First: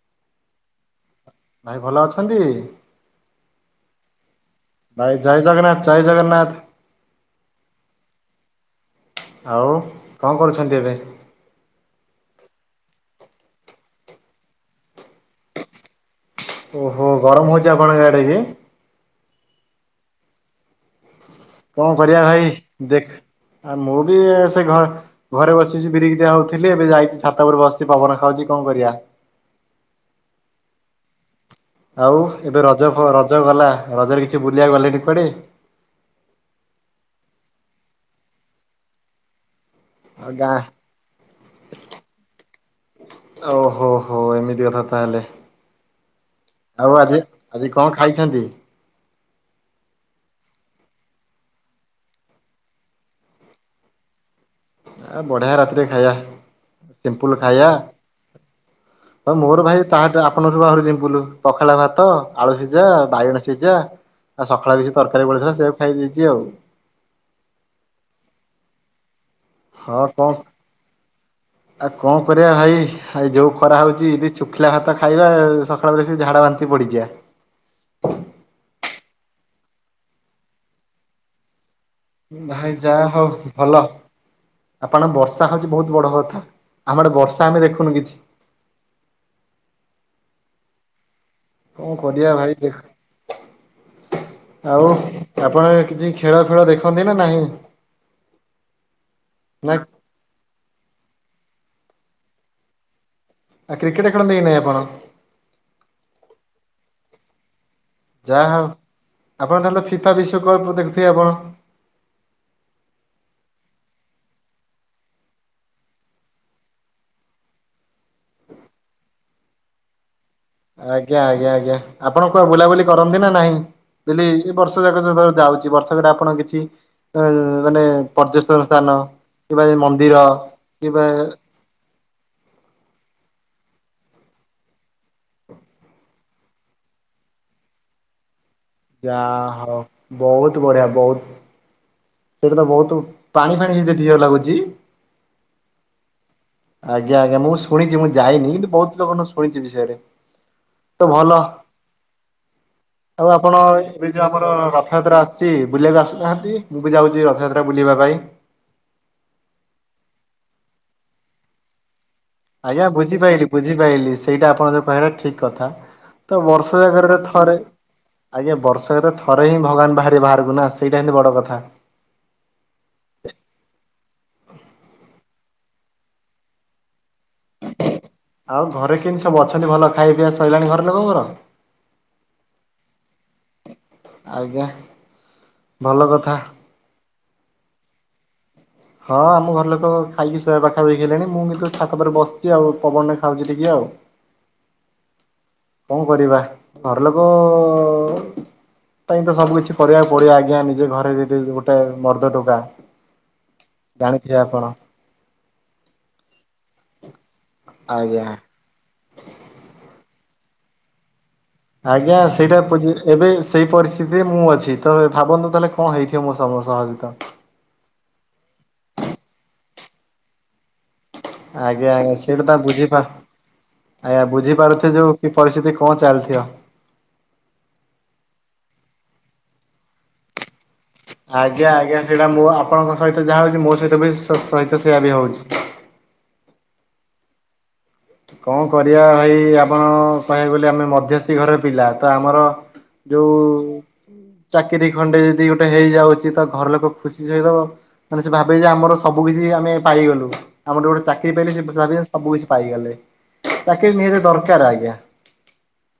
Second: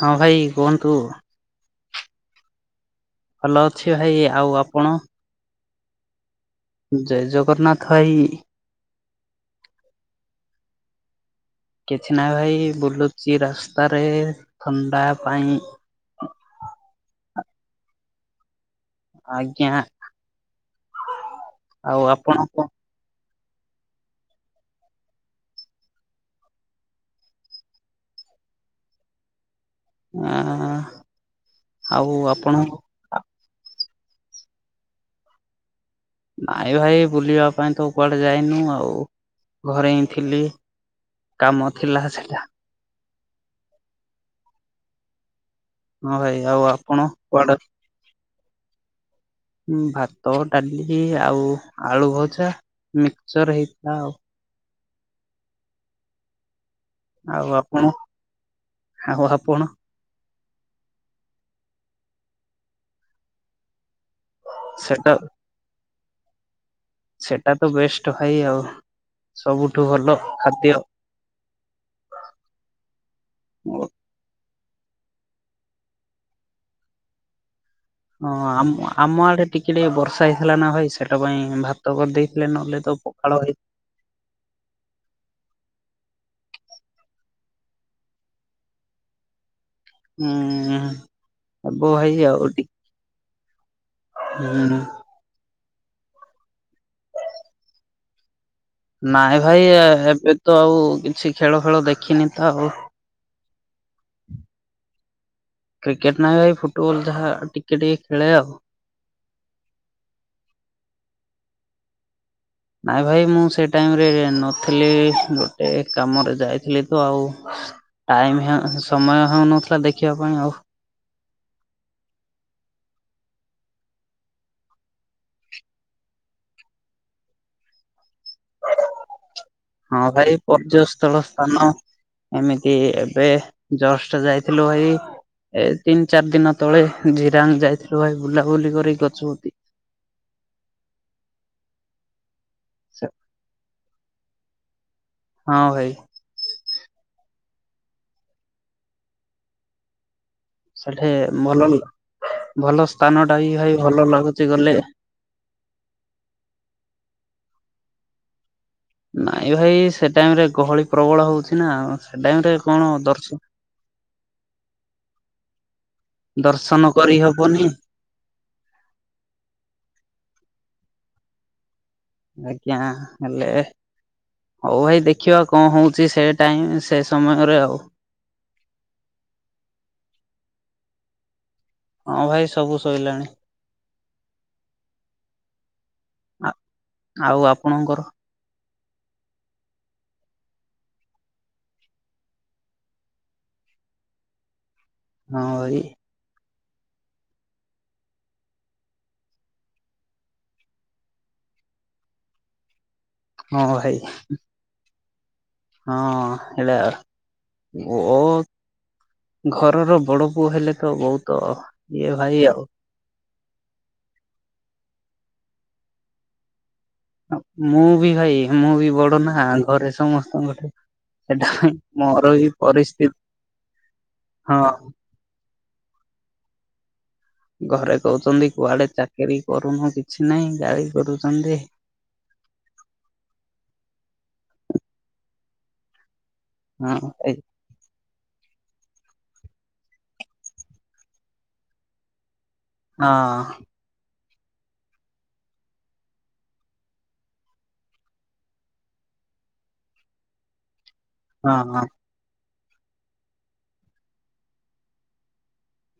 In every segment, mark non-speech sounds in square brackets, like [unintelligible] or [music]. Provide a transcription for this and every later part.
ହଁ ଭାଇ କୁହନ୍ତୁ। ଭାଇ ଭଲ ଅଛନ୍ତି। ଭଲ ଅଛି ଭାଇ ଆଉ ଆପ ଭାଇ ଜୟ ଜଗନ୍ନାଥ ଜୟ ଜଗନ୍ନାଥ। ଜୟ ଜଗନ୍ନାଥ ଭାଇ ଆଉ କଣ କରୁଛନ୍ତି ଏବେ? କିଛି ନା ଭାଇ ବୁଲୁଚି ରାସ୍ତାରେ ଥଣ୍ଡା ପାଇଁ। ଓହୋ। ଗରମ ହଉଚି ଆପଣଙ୍କ ଆଡେ କି? ଆଜ୍ଞା। କଣ ଆଉ କରିବା ଆପଣ ଭାଇ କ ଦେଖ ଆ ମୁଁ ବି ସେ ଘ ଘରେ ବସିଛି ବିରିିକି ଡିଆ ହଉଥିଲି, ଏବେ ଯାଇଛିି ଛାତ ଉପରେ ବସିଛି ପବନ ଖାଉଛି କଣ କରିଆ? ଆଁ ଆ ଆଉ ଏବେ ରଜ ପ ରଜ ଗଲା। ରଜରେ କିଛି ବୁଲିବାକୁ ଗଲେ କି କୁଆଡେ? ନାଇଁ ଭାଇ ବୁଲିବା ପାଇଁ ତ କୁଆଡେ ଯାଇନୁ ଆଉ? ଘରେ ହିଁ ଆଉ ଥିଲି, ଗାଁ କାମ ଥିଲା ସେଟା। ଓହୋ ହୋ ଏମିତି କଥା ତାହେଲେ। ହଁ ଭାଇ ଆଉ ଆପଣ ଆଜି, କୁଆଡେ ଆଜି କଣ ଖାଇଛନ୍ତି? ଭାତ, ଡାଲି ଆଉ ଆଳୁ ଭଜା, ମିକଚର ହେଇଥିଲା ଆଉ। ଆ ବଢିଆ ରାତିରେ ଖାଇବା। ସିମ୍ପୁଲ ଆଉ ଖାଇଆ, ଆପଣ ଆଉ ଆପଣ ମୋର ଭାଇ ତାଠୁ ଆପନରୁ ଆହୁ ସିମ୍ପୁଲୁ। ପଖାଳ ଭାତ, ଆଳୁ ସିଝା, ବାଇଗଣ ସିଝା ଆଉ ସଖାଳେ କିଛି ସେଟା ତରକାରୀ ବଳିଥିଲା ସେୟାକୁ ଖାଇ ଦେଇଛି ଆଉ। ସେଟା ତ ବେଷ୍ଟ ଭାଇ ଆଉ। ସବୁଠୁ ହଁ ଭଲ କଣ, ଖାଦ୍ୟ ଆଉ କଣ କରିବା ଭାଇ, ଏଇ ଯୋଉ ଖରା ହଉଛି ଇ ଶୁଖିଲା ଭାତ ଖାଇବା ସଖାଳ ଓଳିକି ସେ ଝାଡା ବାନ୍ତି ପଡିଯିବା। ହଁ ଆମ ଆମ ଆଡେ ଟିକେ ଟିକେ ବର୍ଷା ହେଇଥିଲା ନା ଭାଇ, ସେଟା ପାଇଁ ଭାତ କରିଦେଇଥିଲେ ଭାଇ ନହେଲେ ତ ଯାହା ହଉ ପଖାଳ ହେଇ ଭଲ। ଆପଣ ବର୍ଷା ହଉଛି ବହୁତ ବଡ କଥା। ଆମ ଆଡ଼େ ବର୍ଷା ଆମେ ଦେଖୁନୁ କିଛି। ହୁଁ। ହେବ ହଁ କରିଆ ଆଉ ଭାଇ ଦେଖ, ହୁଁ ଆଉ ଆପଣ ଆଡ଼େ କିଛି ଖେଳ ଫେଳ ଦେଖନ୍ତି ନା ନାହିଁ? ନାଇଁ ଭାଇ ନା ଏବେ ତ ଆଉ କିଛି ଖେଳ ଫେଳ ଦେଖିନି ତ ଆଉ ଆ କ୍ରିକେଟ୍ ଖେଳନ୍ତି କି ନାଇଁ ଆପଣ? ଟୋଲ ଯାହା ଟି ଯାହା ହଉ। ଆପଣ ତାହଲେ ଫିଫା ବିଶ୍ଵକପ ଦେଖୁଥିବେ ଆପଣ? ନାଇଁ ଭାଇ ମୁଁ ସେ ଟାଇମରେ ନଥିଲି ଗୋଟେ କାମରେ ଯାଇଥିଲି ତ ଆଉ ଟାଇମ ହଁ ସମୟ ହଉନଥିଲା ଦେଖିବାକୁ। ଆଜ୍ଞା ଆଜ୍ଞା ଆଜ୍ଞା। ଆପଣଙ୍କ ବୁଲାବୁଲି କରନ୍ତି ନା ନାହିଁ? ମୁଁ କହିଲି ଏଇ ଯେ ବର୍ଷ ଯାକ ଯେତେବେଳେ ଯାଉଛି ବର୍ଷକରେ ଆପଣ କିଛି ଅ ମାନେ ପର୍ଯ୍ୟଟନ ସ୍ଥାନ ହଁ। ହଁ ଭାଇ ପର୍ଯ୍ୟସ୍ଥଳ ସ୍ଥାନ ଏମିତି ଏବେ ଜଷ୍ଟ ଯାଇଥିଲୁ ଭାଇ ଏ ତିନି ଚାରି ଦିନ ତଳେ ଜିରାଙ୍ଗ ଯାଇଥିଲୁ ଭାଇ ବୁଲା ଯା ହଉ ବହୁତ ବଢିଆ ବହୁତ ସେଦିନ ବହୁତୁ ପାଣି ଫାଣି ହେଇଯାଇଥିବ ଲାଗୁଚି? ହଁ ଭାଇ। ଆଜ୍ଞା ଆଜ୍ଞା। ମୁଁ ଶୁଣିଚି ମୁଁ ଯାଇନି କିନ୍ତୁ ବହୁତ ଲୋକଙ୍କ ଠୁ ଶୁଣିଚି ବିଷୟରେ ତ ସେଠି ଭଲ ମଲଲ ଆଉ ଆପଣ ଏବେ ଯୋଉ ଲାଗୁଛି ଆମର ଗଲେ ରଥଯାତ୍ରା ଆସୁଚି ବୁଲିବାକୁ ଆସୁନାହାଁନ୍ତି? ମୁଁ ବି ଯାଉଛି ରଥଯାତ୍ରା ବୁଲିବା ପାଇଁ। ନାଇଁ ଭାଇ ସେ ଟାଇମ ରେ ଗହଳି ପ୍ରବଳ ହଉଛି ନା ସେ ଟାଇମ ରେ କଣ ଆଜ୍ଞା। ଦର୍ଶ ବୁଝିପାଇଲିି ବୁଝିପାଇଲି। ସେଇଟା ଆପଣ ଯୋଉ କହିବାଟା ଠିକ କଥା। ତ ବର୍ଷ ଦର୍ଶନ ଯାକରେ ତ ଥରେ କରିହବନି ଆଜ୍ଞା। ବର୍ଷ ଯାକରେ ଥରେ ହିଁ ଭଗବାନ ବାହାରିବେ ବାହାରକୁ ନା ଆସ ସେଇଟା ହେଲେ ବଡ କଥା। ଆଜ୍ଞା। ହେଲେ ହଉ ଭାଇ ଦେଖିବା କଣ ହଉଁଛି ସେ ଟାଇମ ସେ ସ ଆଉ ଘରେ କେମିତି ସବୁ ଅଛନ୍ତି, ଭଲ ଖାଇ ପିଇବା ସରିଲାଣି ଘରେ ଲୋକଙ୍କର? ହଁ ଭାଇ, ସବୁ ଶୋଇଲେଣି। ଆଜ୍ଞା, ଭଲ କଥା ଆଉ, ଆପଣଙ୍କର? ହଁ ଆମ ଘର ଲୋକ ଖାଇକି ଶୋଇବା ପାଖାପଖି ହେଲେଣି, ମୁଁ କିନ୍ତୁ ଛାତ ପରେ ବସିଛି ଆଉ ପବନ ଖାଉଛି ଟିକେ ଆଉ [inaudible] ହଁ ଭାଇ କଣ କରିବା, ଘର ଲୋକ କାଇଁ ତ ସବୁ କିିଛି କରିବାକୁ ପଡିବ, ଆଜ୍ଞା, ନିଜେ ଘରେ ଯିଦି ଗୋଟେ ମର୍ଦ ଟୋକା ହଁ ଭାଇ ଜାଣିଥିବେ ଆପଣ ହଁ ହେଇଟା, ଆଜ୍ଞା। ଘରର ବଡ ସବୁ ହେଲେ ତ ବହୁତ ଇଏ ଆଜ୍ଞା, ଭାଇ ସେଇଟା ଆଉ। ପ ଏବେ ସେହି ପରିସ୍ଥିତିରେ ମୁଁ ଅଛି, ତ ଭାବନ୍ତୁ ତାହାନେ କଣ ହୋଇଥିବା ମୋ ସମସ୍ତ ସହ ସହିତ। ମୁଁ ବି ଭାଇ, ମୁଁ ବି ବଡ ନା ଘରେ ସମସ୍ତଙ୍କଠେ ଆଜ୍ଞା, ଆଜ୍ଞା ସେଇଟା ତା ବୁଝି ଆଜ୍ଞା ହଁ ବୁଝିପାରୁଥେ ଯୋଉ କି ପରିସ୍ଥିତି କଞ୍ଚ ଆଇଲ ଆ [unintelligible] ଘରେ କହୁଛନ୍ତି କୁଆଡେ ଚାକିରିୀ କରୁନୁ କିଛି ନାହିଁ, ଗାଈ ଆଜ୍ଞା, ଆଜ୍ଞା, ସେଇଟା ମୁଁ ଆପଣଙ୍କ ସହିତ ଯାହା ହଉଛି ମୋ ସହିତ ବି ସହିତ ସେଆ ବି ହେଉଛି। ହଁ ଏଇ କଣ କରିବା ଭାଇ, ଆପଣ କହିବାକୁ ଗଲେ ଆମେ ମଧ୍ୟସ୍ଥି ଘରେ ପିଲା, ତ ଆମର ହଁ ଚାକିରିଖଣ୍ଡେ ଯଦି ଗୋଟେ ହେଇଯାଉଛି, ତ ଘର ଲୋକ ଖୁସି ମାନେ, ସେ ଭାବେ ଯେ ଆମର ସବୁ କିଛି ଆମେ ପାଇଗଲୁ, ଆମର ଗୋଟେ ଚାକିରି ହଁ ପାଇଲେ ଭ ହଁ ସବୁ କିଛି ପାଇଗଲେ, ଚାକିରି ନିହାତି ଦରକାର, ଆଜ୍ଞା।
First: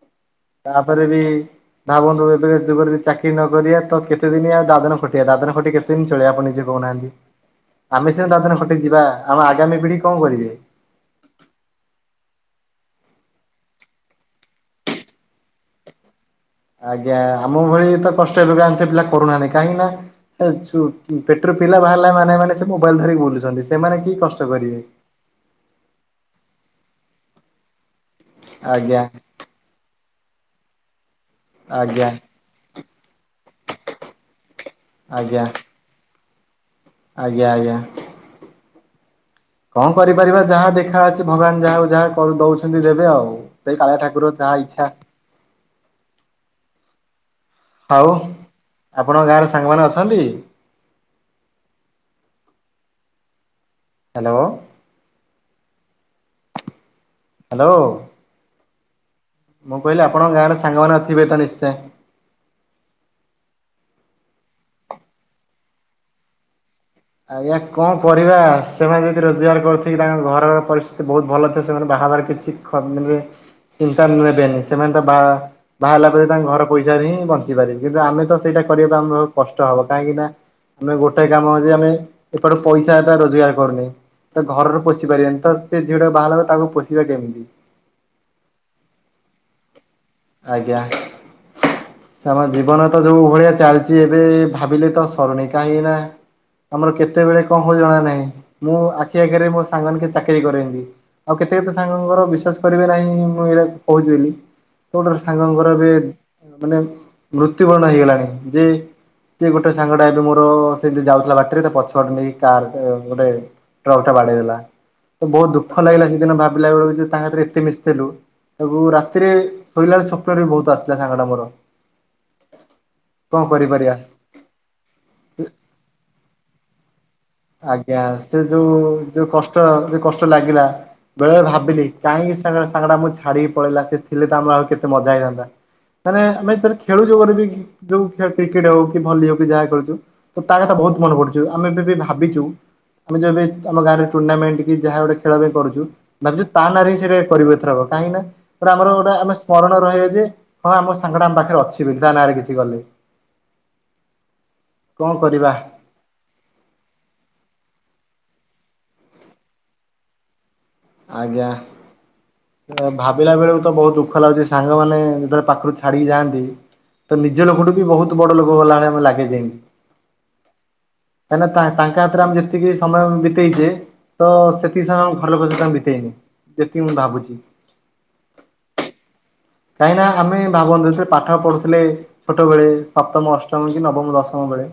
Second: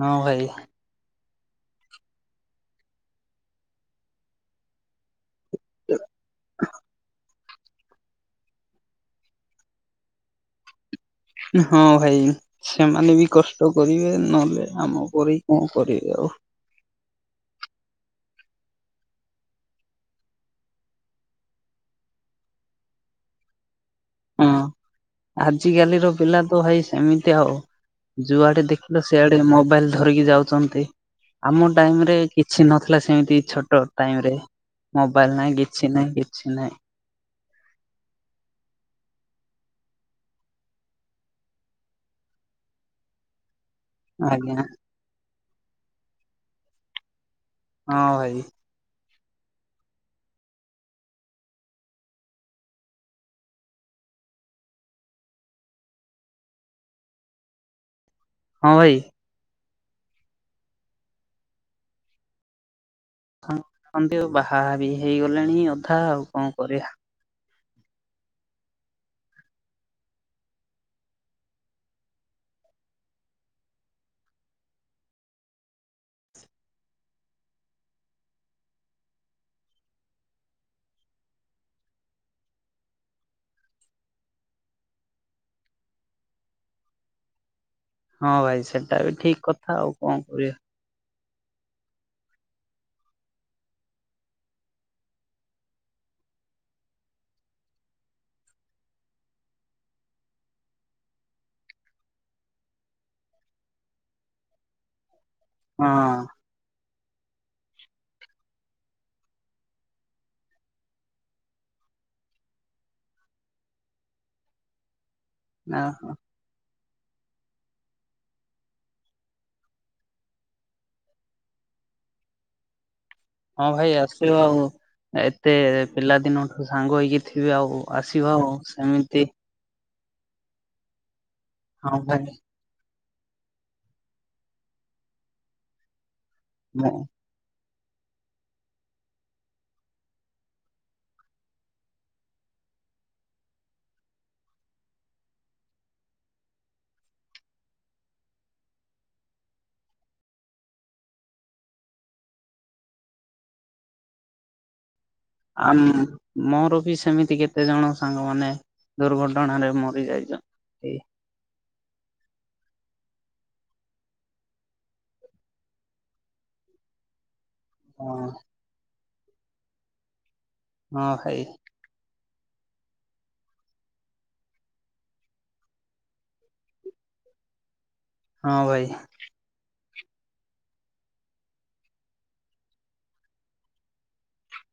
ହଁ ଭାଇ ତାପରେ ବି ଧ ବନ୍ଧୁ ଏବେ ଯୁଗ ଯ ଚାକିରି ନକରିବା, ତ କେତେ ଦିନି ଆଉ ଦାଦନ ଖଟଆ, ଦାଦନ ହୋ ଟିକେ କେତେ [unintelligible] ଦିନ ଚଳେ ଆପଣ ନିଜେ କହୁନାହାନ୍ତି। ଆମେ ସିନା ତାଦିନ ଖଟି ଯିବା, ଆମ ଆଗାମି ପିଢି କଣ କରିବେ? ହଁ ଭାଇ, ସେମାନେ ବି କଷ୍ଟ କରିବେ, ନହେଲେ ଆମ ପରି କଣ କରିବେ ଆଉ ଆଜ୍ଞା, ଆମ ଭଳି ତ କଷ୍ଟ ହେ [unintelligible] ଲ ସେ ପିଲା କରୁନାହାନ୍ତି କାହିଁକି ନା? ପେଟରେ ପିଲା ବାହାରିଲା ମାନେ, ମାନେ, ସେ ମୋବାଇଲ ଧରିକି ବୁଲୁଛନ୍ତି। ସେମାନେ କି କଷ୍ଟ ହଁ, କରିବେ। ଆଜିକାଲିର ପିଲା ତ ଭାଇ ସେମିତି ଆଉ ଯୁଆଡେ ଆଜ୍ଞା ଦେଖିଲ, ସେଆଡେ ମୋବାଇଲ ଧରିକି ଯାଉଛନ୍ତି। ଆମ ଆଜ୍ଞା ଟାଇମ ରେ କିଛି ନଥିଲା ସେ ସେମିତି ଛୋଟ ଟାଇମ ରେ ମୋବାଇଲ ଆଜ୍ଞା ନାହିଁ, କିଛି ନାହିଁ, କିଛି ନାହିଁ। ଆଜ୍ଞା, ଆଜ୍ଞା। କଣ କରିପାରିବା, ଯାହା ଦେଖା ଅଛି ଭଗବାନ ଯାହାକୁ ଯାହା ଦଉଛନ୍ତି ଦେବେ ଆଉ ସେଇ କାଳିଆ ଠାକୁର, ଆଜ୍ଞା ଯାହା ଇଚ୍ଛା ହଁ ଆଉ ଭାଇ ଆପଣଙ୍କ ଗାଁରେ ସାଙ୍ଗମାନେ ଅଛନ୍ତି? ହାଲୋ ହାଲୋ ହଁ ଭାଇ ମୁଁ କହିଲି ଆପଣଙ୍କ ଗାଁରେ ସାଙ୍ଗମାନେ ଥିବେ ତ ନିଶ୍ଚୟ। ବାହା ବି ହେଇଗଲେଣି ଅଧା, ଆଉ କଣ କରିବା? ଆଜ୍ଞା କଣ କରିବା, ସେମାନେ ଯଦି ରୋଜଗାର କରୁଥ କି ତାଙ୍କ ଘର ପରିସ୍ଥିତି ବହୁତ ଭଲ, ସେମାନେ ବାହା ବାହାର କରି ଠିକ୍ଠ ମାନରେ [unintelligible] ଚିନ୍ତା ନେବେନି, ସେମାନେ ତ ବା ବାହାରିଲା ପରେ ତାଙ୍କ ଘର ପଇସାରେ ହିଁ ବଞ୍ଚିପାରେ କିନ୍ତୁ ଆମେ ତ ସେଇଟା କରିବା ଆମର କଷ୍ଟ ହବ କାହିଁକି ନା ଆମେ ଗୋଟେ କାମ ହଉଛି ଆମେ ଏପଟୁ ପଇସା ଟା ରୋଜଗାର କରୁନି। ତା ଘରରୁ ପୋଷି ପାରିବାନି ତ ସେ ଝିଅଟାକୁ ବାହାଲା ତାକୁ ପୋଷିବା କେମିତି। ହଁ ଭାଇ ସେଟା ବି ଠିକ୍ କଥା ଆଉ। କଣ କରିବା ଆଜ୍ଞା। ଆମ ଜୀବନ ତ ଯୋଉ ଭଳିଆ ଚାଲିଚି ଏବେ ଭାବିଲେ ତ ସରୁନି କାହିଁ ନା ଆମର କେତେବେଳେ କଣ ହଉଚି ଜଣା ନାହିଁ ମୁଁ ଆଖି ଆଗେରେ ମୋ ସାଙ୍ଗ କି ଚାକିରି କରେନ୍ତି। ଆଉ କେତେ କେତେ ସାଙ୍ଗଙ୍କର ବିଶ୍ଵାସ କରିବେ ନାହିିଁ ମୁଁ ଏଇଟା କହୁଚି ବୋଲି। କଉଟ୍ରୁ ସାଙ୍ଗଙ୍କର ବି ହଁ ମାନେ ମୃତ୍ୟୁବରଣ ହେଇଗଲାଣି ଯେ ସିଏ ଗୋଟେ ସାଙ୍ଗଟା ଏବେ ମୋର ସେ ଯାଉଥିଲା ବାଟରେ ତା ପଛ ଆଡୁ ନେଇ କାର ଅ ଗୋଟେ ଟ୍ରକ୍ ଟା ବାଡେଇହେଲା। ବହୁତ ଦୁଃଖ ଲାଗିଲା ସେଦିନ ଭାବିଲା ବେଳକୁ ଯେ ତାସାଥିରେ ଏତେ ମିଶିଥିଲୁ ତାକୁ ରାତିରେ ଫୁବି ଆଉ ସକାଳୁ ବି ବହୁତ୍ ଆସିଥିଲା ସାଙ୍ଗଟା ମର। ହଁ ଭାଇ ଆସିବ ଆଉ ଏତେ ପିଲାଦିନଠୁ ସାଙ୍ଗ ହେଇକି ଥିବେ ଆଉ ଆଜ୍ଞା ଆସିବ ସେ ଆଉ ଯୋଉ ସେମିତି ଯୋଉ କଷ୍ଟ ଯଉ କସ ଲାଗିଲା ବେଳେବେଳେ ଭାବିଲି ହଁ ଭାଇ କାହିଁକି ସା ସାଙ୍ଗଟା ମୋ ଛାଡିକି ପଳେଇଲା ସେ ଥିଲେ ତ ଆମର ଆଉ କେତେ ମଜା ହେଇଥାନ୍ତା ମାନେ ଆମେ ତାନେ ମୁଁ ଖେଳୁ ଜଉ ମାନେବି ବି ଯୋଉ ଖେ କ୍ରିକେଟ୍ ହଉ କି ଭଲି ହଉ କି ଯାହା ଖେଳଛୁ ତ ତା କଥା ବହୁତ୍ ମନେ ପଡ଼ୁଚି ଆମେ ବିଭା ଭାବିଚୁ। ଆମେ ଯେବେ ଆମ ଗାଁରେ ଟୁର୍ଣ୍ଣାମେଣ୍ଟ କି ଯାହା ଗୋଟେ ଖେଳ ବି କରୁଛୁ ଭାବୁଛୁ ତା ନାଁରେ ହିଁ ସେଇରା କରିବୁ ଏଥର କାହିଁକି ନା ଆମର ଗୋଟେ ଆମେ ସ୍ମରଣ ରହିବେ ଯେ ହଁ ଆମ ସାଙ୍ଗଟା ଆମ ପାଖରେ ଅଛି ବୋଲି ତା ନାଁରେ କିଛି ଗଲେ। କରିବା ଆ ମୋର ବି ସେମିତି କେତେ ଜଣ ସାଙ୍ଗମାନେ ଦୁର୍ଘଟଣାରେ ମରି ଯାଇଛନ୍ତି। ଆଜ୍ଞା। ଭାବିଲା ବେଳକୁ ତ ବହୁତ ଦୁଃଖ ଲାଗୁଛି ସାଙ୍ଗମାନେ ଯେତେବେଳେ ପାଖରୁ ଛାଡିକି ଯାଆନ୍ତି ତ ନି ନିଜ ଲୋକଠୁ ବି ହଁ ବହୁତ ହଁ ବଡ ଲୋକ ଗଲାବେଳିଆ ଲାଗେ ସେମିତି ଭାଇ କାହିଁକିନା ତାଙ୍କ ଆମେ ଯେତିକି ସମୟ ବିତେଇଛେ ତ ସେତିକି ସମୟ ଘର ଆମ ଘର ଲୋକଙ୍କ ସହିତ ଆମେ ବି ତେଇନି ଯେତିକି ମୁଁ ଭାବୁଛି। ହଁ ଭାଇ କାହିଁକି ନା ଆମେ ଭାବନ୍ତୁ ଯେଥିରେ ପାଠ ପଢୁଥିଲେ ଛୋଟ ବେଳେ ସପ୍ତମ ଅଷ୍ଟମ କି ନବମ ଦଶମ ବେଳେ।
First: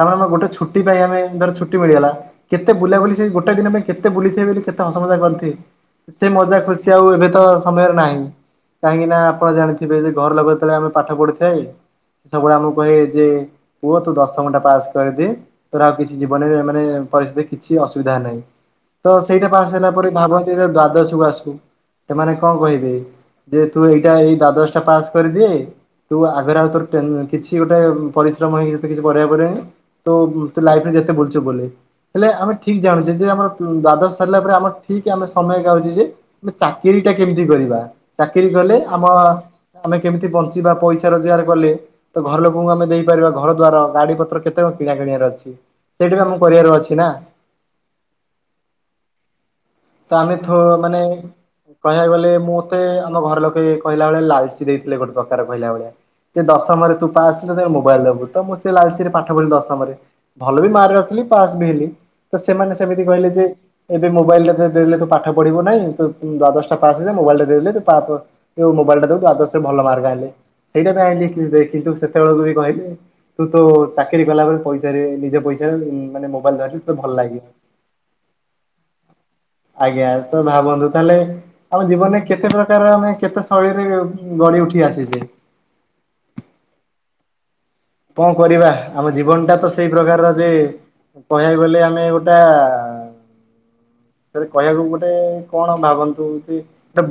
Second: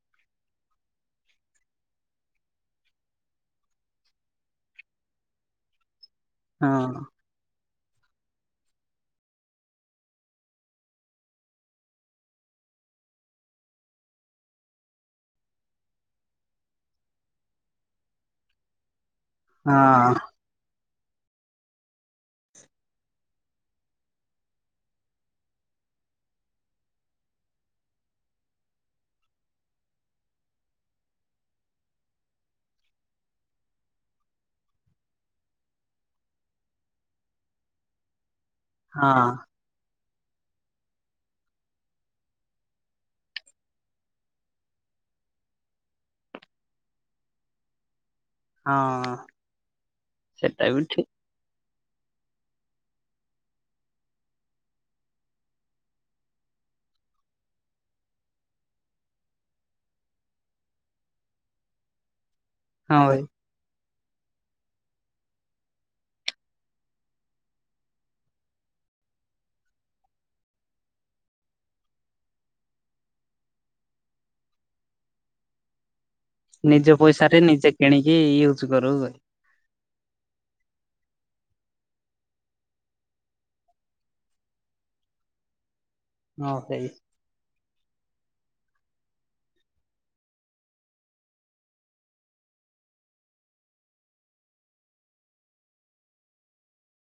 ତା ଆମେ ଗୋଟେ ଛୁଟି ପାଇଁ ଆମେ ଧର ଛୁଟି ମିଳିଗଲା କେତେ ବୁଲା ବୁଲି ସେ ଗୋଟେ ଦିନ ପାଇଁ କେତେ ବୁଲିଥିବେ ବୋଲି କେତେ ହସ ମଜା କରିଥିଲେ ସେ ମଜା ଖୁସି ହଁ ଆଉ ଏବେ ତ ସମୟରେ ନାହିଁ। କାହିଁକି ନା ଆପଣ ଜାଣିଥିବେ ଯେ ଘର ଲୋକ ଯେତେବେଳେ ଆମେ ପାଠ ପଢ଼ିଥାଏ। ସେ ସବୁବେଳେ ଆମକୁ କହେ ଯେ ପୁଅ ତୁ ଦଶମ ଟା ପାସ୍ କରିଦେ ତୋର ଆଉ କିଛି ଜୀବନରେ ମାନେ ପରିସ୍ଥିରେ କିଛି ଅସୁବିଧା ନାହିଁ। ତ ସେଇଟା ପାସ୍ ହେଲା ପରେ ହଁ ଭାବନ୍ତି ଯେ ଦ୍ଵାଦଶକୁ ଆସିବୁ ସେମାନେ କଣ କହିବେ? ଯେହେ ତୁ ଏଇଟା ଏଇ ଦ୍ଵାଦଶ ଟା ପାସ କରିଦେ ତୁ ଆଗରେ ଆଉ ତୋର କିଛି ଗୋଟେ ପରିଶ୍ରମ ତମ ପାଇଁ ଏତେ କିଛି କରିବାକୁ ପଡ଼ିବନି କିନ୍ତୁ ତୋ ଲାଇଫ ଯେତେ ବୁଲୁଛୁ ବୁଲ ଏ ହେଲେ ଆମେ ଠିକ ଜାଣୁଛେ ଯେ ଦ୍ଵାଦଶ ସରିଲା ପରେ ଆମର ଠିକ ଆମେ ସମୟ ଗାଉଛେ ଯେ ଆମେ ଚାକିରି ଟା କେମିତି କରିବା? ରି ଗଲେ ଆମ ହଁ ଆମେ କେମିତି ବଞ୍ଚିବା ପଇସା ରୋଜଗାର କଲେ ତ ଘର ଲୋକଙ୍କୁ ଆମେ ଦେଇପାରିବା ଘର ଦ୍ଵାର ଗାଡି ପତ୍ର କେତେ କିଣା କିଣି ବାର ଅଛି ସେଇଟା ବି ଆମର କରିବାର ଅଛି ନା। ହଁ। ତ ଆମେ ଥ ସେଟା ବି ମାନେ ଠିକ କହିବାକୁ ଗଲେ ମୁଁ ମତେ ଆମ ଘର ଲୋକେ କହିଲା ଭଳିଆ ଲାଲଚି ଦେଇଥିଲେ ଗୋଟେ ପ୍ରକାର କହିଲା ଭଳିଆ। ସେ ଦଶମରେ ତୁ ପାସ୍ କଲେ ତ ମୋବାଇଲ ଦବୁ ତ ମୁଁ ସେ ଲାଚରେ ପାଠ ପଢିଲି ଦଶମରେ ଭଲ ବି ମାର୍କ ରଖିଲି। ପାସ୍ ବି ହେଲି ତ ସେମାନେ ହଁ ସେମିତି ଭାଇ କହିଲେ ଯେ ଏବେ ମୋବାଇଲରେ ଦେଲେ ତ ପାଠ ପଢିବୁ ନାହିଁ ତ ଦ୍ବାଦଶ ପାସ୍ ହେଇଯା ମୋବାଇଲ ମୋବାଇଲ ଟେ ଦେବୁ ଦ୍ବାଦଶ ରେ ଭଲ ମାର୍ଗ ଆଣିଲେ। ସେଇଟା ବି ଆ ଲେଖ କିନ୍ତୁ ସେତେବେଳକୁ ବି କହିଲେ ତୁ ତ ଚାକିରି କଲାବେଳେ ପଇସାରେ ନିଜେ ପଇସା [unintelligible] ନିଜ ପଇସାରେ ନିଜେ କିଣିକି ୟୁଜ କରୁ। ଆଜ୍ଞା, ତ ଭାବନ୍ତୁ ତାହେଲେ ଆମ ଜୀବନରେ କେତେ ପ୍ରକାର, ମାନେ କେତେ ଶୈଳୀରେ ଗଡି ଉଠି ଆସିଛେ। ହଁ ସେଇ କଣ କରିବା? ଆମ ଜୀବନ ଟା ତ ସେଇ ପ୍ରକାରର ଯେ କହିବାକୁ ଗଲେ ଆମେ ଗୋଟା ସେଟ କହିବାକୁ ଗୋଟେ କଣ ଭାବନ୍ତୁ, ଗୋଟେ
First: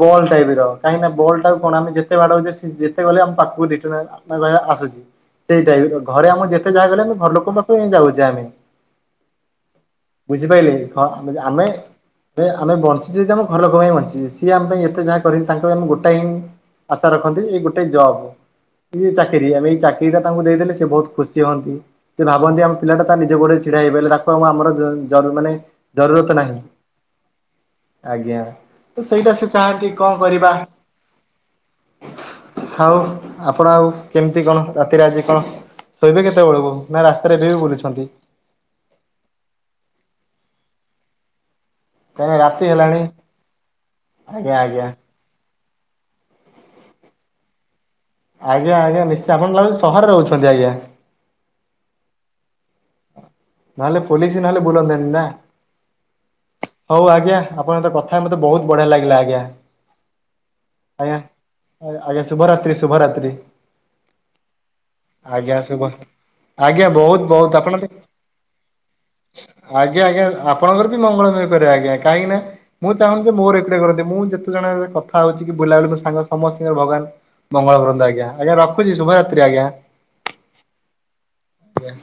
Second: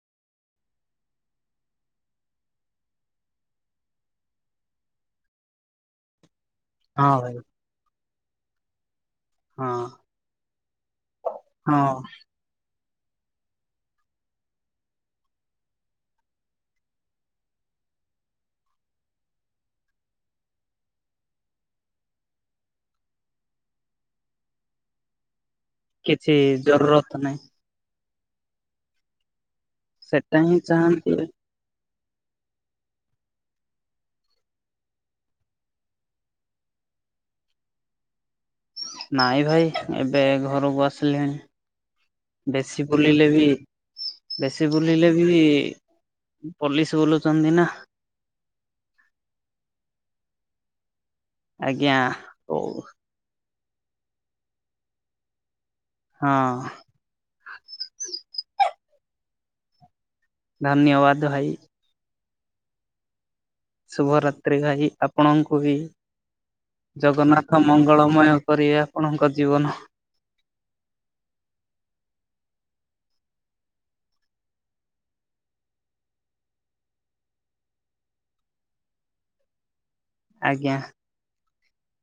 ବଲ୍ ଟାଇପ ର କାହିଁକି ନା ବଲ୍ ଟାକୁ କଣ ଆମେ ଯେତେ ବା ଯେତେ ଗଲେ ଆମ ପାଖକୁ ଆସୁଛି। ସେଇଟାଇପ ଘରେ ଆମ ଯେତେ ଯାହା ହଁ ଗଲେମ ଘର ଭାଇ ଲୋକଙ୍କ ପାଖକୁ ଯାଉଛେ ଆମେ ହଁ ବୁଝିପାରିଲେ, ଆମେ ହଁ ଆମେ ବଞ୍ଚ ଯଦି ଆମ ଘ ଲୋକ ପାଇଁ ବଞ୍ଚିଛେ, ସିଏ ଆମ ପାଇଁ ଏତେ ଯାହା କରିବ ତାଙ୍କ ଆମେ ଗୋଟା ହିଁ ଆଶା ରଖନ୍ତି, ଏଇ ଗୋଟେ ଜବ୍ ଇ ଚାକିରିୀ ଆମେ ଏଇ ଚାକିରି ସେଇଟା ତାଙ୍କୁ ଦେଇଦେଲେ, ସେ ବହୁତ ଖୁସି ହୁଅନ୍ତି ସେ ଭାବନ୍ତି ଆମ ପିଲାଟା ତା ନିଜ ଗୋଡେ ଛିଡା ହେଇବ ତାକୁ ଆ ଆମର ଯ ମାନେ [unintelligible] କିଛି ନାହିଁ ଜରୁୁରତ ନାହିଁ। ଆଜ୍ଞା, ତ ସେଇଟା ସେ ଚାହାନ୍ତି କଣ ସେଟା କରିବା? ହିଁ ଚାହାନ୍ତି ଆଉ ଆପଣ ଆଉ କେମିତି କଣ? ରାତିରେ ଆଜି କଣ ଶୋଇବେ କେତେବେଳକୁ ନା ରାସ୍ତାରେ ଏବେ ବି ବୁଲଛନ୍ତି? ନାଇଁ ଭାଇ, ଏବେ ଘରକୁ ଆସିଲି କାହିଁକି ହ ରାତି ବେଶୀ ହେଲାଣି ବୁଲିଲେ ବି, ଆଜ୍ଞା ବେଶୀ ଆଜ୍ଞା। ବୁଲିଲେ ବି ପୋଲିସ ବୁଲୁଛନ୍ତି ନା ଆଜ୍ଞା, ଆଜ୍ଞା, ନିଶ୍ଚୟ ଆପଣ ଲାଗୁଛି ସହରରେ ରହୁଛନ୍ତି, ଆଜ୍ଞା ଆଜ୍ଞା, ହଉ ନହେଲେ ପୋଲିସ ନହେଲେ ବୁଲନ୍ତେନି ନା, ହଁ ହଉ ଆଜ୍ଞା, ଆପଣ ତ କଥା ବହୁତ ବଢିଆ ଲାଗିଲା, ଆଜ୍ଞା। ଆଜ୍ଞା। ଧନ୍ୟବାଦ ଭାଇ। ଆଜ୍ଞା ଶୁଭରାତ୍ରି, ଶୁଭରାତ୍ରି ଶୁଭରାତ୍ରି ଭାଇ ଆପଣଙ୍କୁ ଆଜ୍ଞା, ବି। ସବୁ ଆଜ୍ଞା, ବହୁତ ଜଗନ୍ନାଥ ବହୁତ ଆପଣ ମଙ୍ଗଳମୟ କରିବେ ଆପଣଙ୍କ ଜୀବନ। ଆଜ୍ଞା, ଆଜ୍ଞା, ଆପଣଙ୍କର ବି ମଙ୍ଗଳମୟହେଇପାରିବ ଆଜ୍ଞା, କାହିଁକି ନା? ମୁଁ ଚାହୁଁନ ଯେ -ମୋର ଏକୁଟେ କରନ୍ତି ମୁଁ ଯେତେ ଜଣ କଥା ହଉଛି କି ବୁଲାବୁଲି ମୋ ସାଙ୍ଗ ସମସ୍ତଙ୍କର ଭଗବାନ ମଙ୍ଗଳ କରନ୍ତୁ, ଆଜ୍ଞା, ଆଜ୍ଞା ରଖୁଛି ଶୁଭରାତ୍ରି, ଆଜ୍ଞା ଆଜ୍ଞା। ଆଜ୍ଞା।